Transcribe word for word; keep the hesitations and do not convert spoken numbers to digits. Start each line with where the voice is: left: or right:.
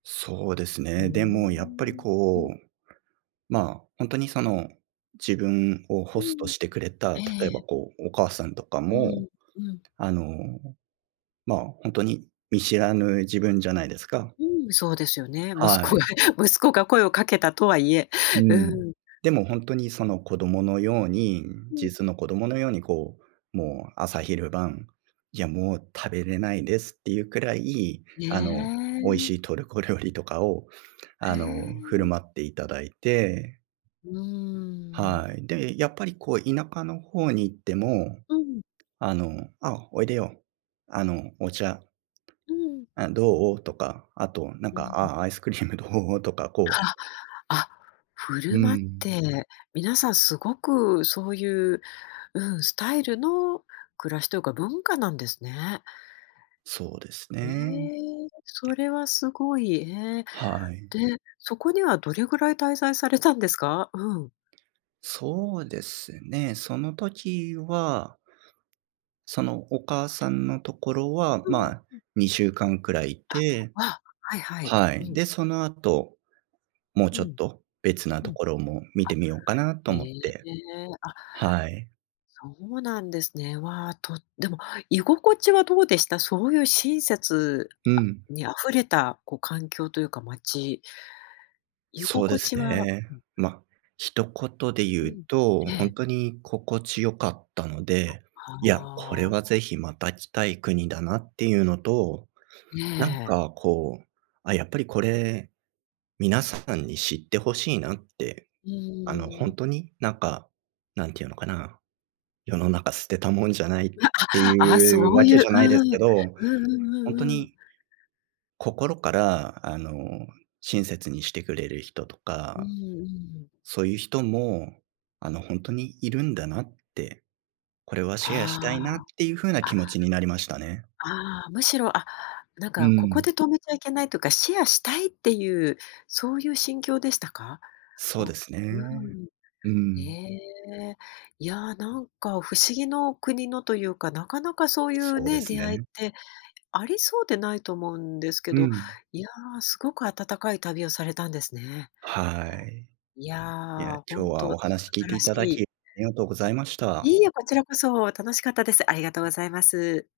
right: そうです
left: うー
right: ね。でも、やっぱり
left: ん、う
right: こ
left: ん。
right: うま、本当にその、自分を
left: う
right: ホスト
left: ん、
right: してくれた、
left: え
right: 例えば、
left: え。
right: こう、お母さんとか
left: う
right: も、
left: ん、うん。
right: あの、ま、ほんとに見知らぬ自分じゃないですか？
left: うん、そうですよね、息
right: は
left: 子が
right: い。
left: 息子が声を掛けたとは言え、
right: うん。
left: うん。
right: でもほんとに、その、子供のように
left: うん。
right: 実の子供のように、こう、もう朝昼晩「いや、もう食べれないです」って言うくらい、
left: え
right: あの、美味
left: え。
right: しいトルコ料理とかを、
left: へ
right: あの、振る
left: え。
right: 舞って頂いて。
left: うーん。
right: はい。で、やっぱりこう田舎の方に行っても、
left: うん。
right: あの、「あ、おいでよ。あの、お茶」
left: うーん。
right: 「あ、どう？」とか、後何
left: う
right: か、
left: ん。
right: 「あ、アイスクリームどう？」とか、こう...
left: あ、あ、振
right: うー
left: る舞っ
right: ん。
left: て、皆さん凄く、そう言う、うん、スタイルの暮らしというか、文化なんですね。
right: そうです
left: え
right: ね。
left: え、それは凄い、へえ、
right: はい。
left: で、そこにはどれぐらい滞在されたんですか？うん。
right: そうですね、その時はその、お母さんの所は、
left: うん、
right: まあ、
left: ん。
right: にしゅうかん位居
left: あ、
right: て
left: あ、はいはい。
right: は
left: う
right: い、
left: ん。
right: で、その後、もう
left: う
right: ちょっ
left: ん。
right: と、別な
left: うん。
right: 所も見て
left: あ、
right: みようかなと
left: へ
right: 思っ
left: え、
right: て
left: あ。
right: はい。
left: そうなんですね。わあ、とでも、居心地はどうでした？そう言う親切
right: うん。
left: に溢れた、こう環境というか、街居
right: そう
left: 心
right: で
left: 地
right: す
left: は
right: ね。
left: うん。
right: ま、一言で言
left: う
right: う
left: ん。
right: と、
left: え
right: 本
left: え。
right: 当に心地良かったので、いや、これ
left: あ、は
right: は是
left: あ。
right: 非、また来たい国だなってゆうのと、
left: え
right: 何
left: え。
right: かこう、「あ、やっぱり、これ、皆さんに知って欲しいな」って、
left: う
right: あの、ほ
left: ーん。
right: んとに何か、何て言うのかな。世の中捨てたもんじゃないって
left: わ、あ、あ、
right: 言う
left: そうい
right: 訳じ
left: う、
right: ゃ
left: う
right: ないですけ
left: ん、
right: ど、
left: うんう
right: ほん
left: ん
right: と
left: うんうん。
right: に心から、あの、親切にして来れる人と
left: うんう
right: か、
left: ん。
right: そう言う人も、あのほんとに居るんだなって、これはシェアしたいな、っ
left: あ
right: て言う風な気持
left: あ、
right: ちになりましたね。
left: あ、ああ、寧ろ、あ、何
right: うー
left: か、ここ
right: ん。
left: で止めちゃいけないとか、シェアしたいっていう、そういう心境でしたか？
right: そう
left: こ
right: です
left: うう
right: ね。
left: ん。
right: うー
left: え
right: ん。
left: え、いや、何か、不思議の国のとゆうか、中々そう言う
right: そうで
left: ね、
right: す
left: 出会いっ
right: ね。
left: て、ありそうでないと思うんですけ
right: う
left: ど、
right: ん。
left: いや、凄く温かい旅をされたんですね。
right: はい。
left: い
right: いや、
left: や、
right: 今
left: 本
right: 日はお
left: 当、素
right: 話聞い
left: 晴
right: て
left: らし
right: 頂
left: い。
right: き、ありがとうございまし
left: い
right: た。
left: いえ、こちらこそ、楽しかったです、ありがとうございます。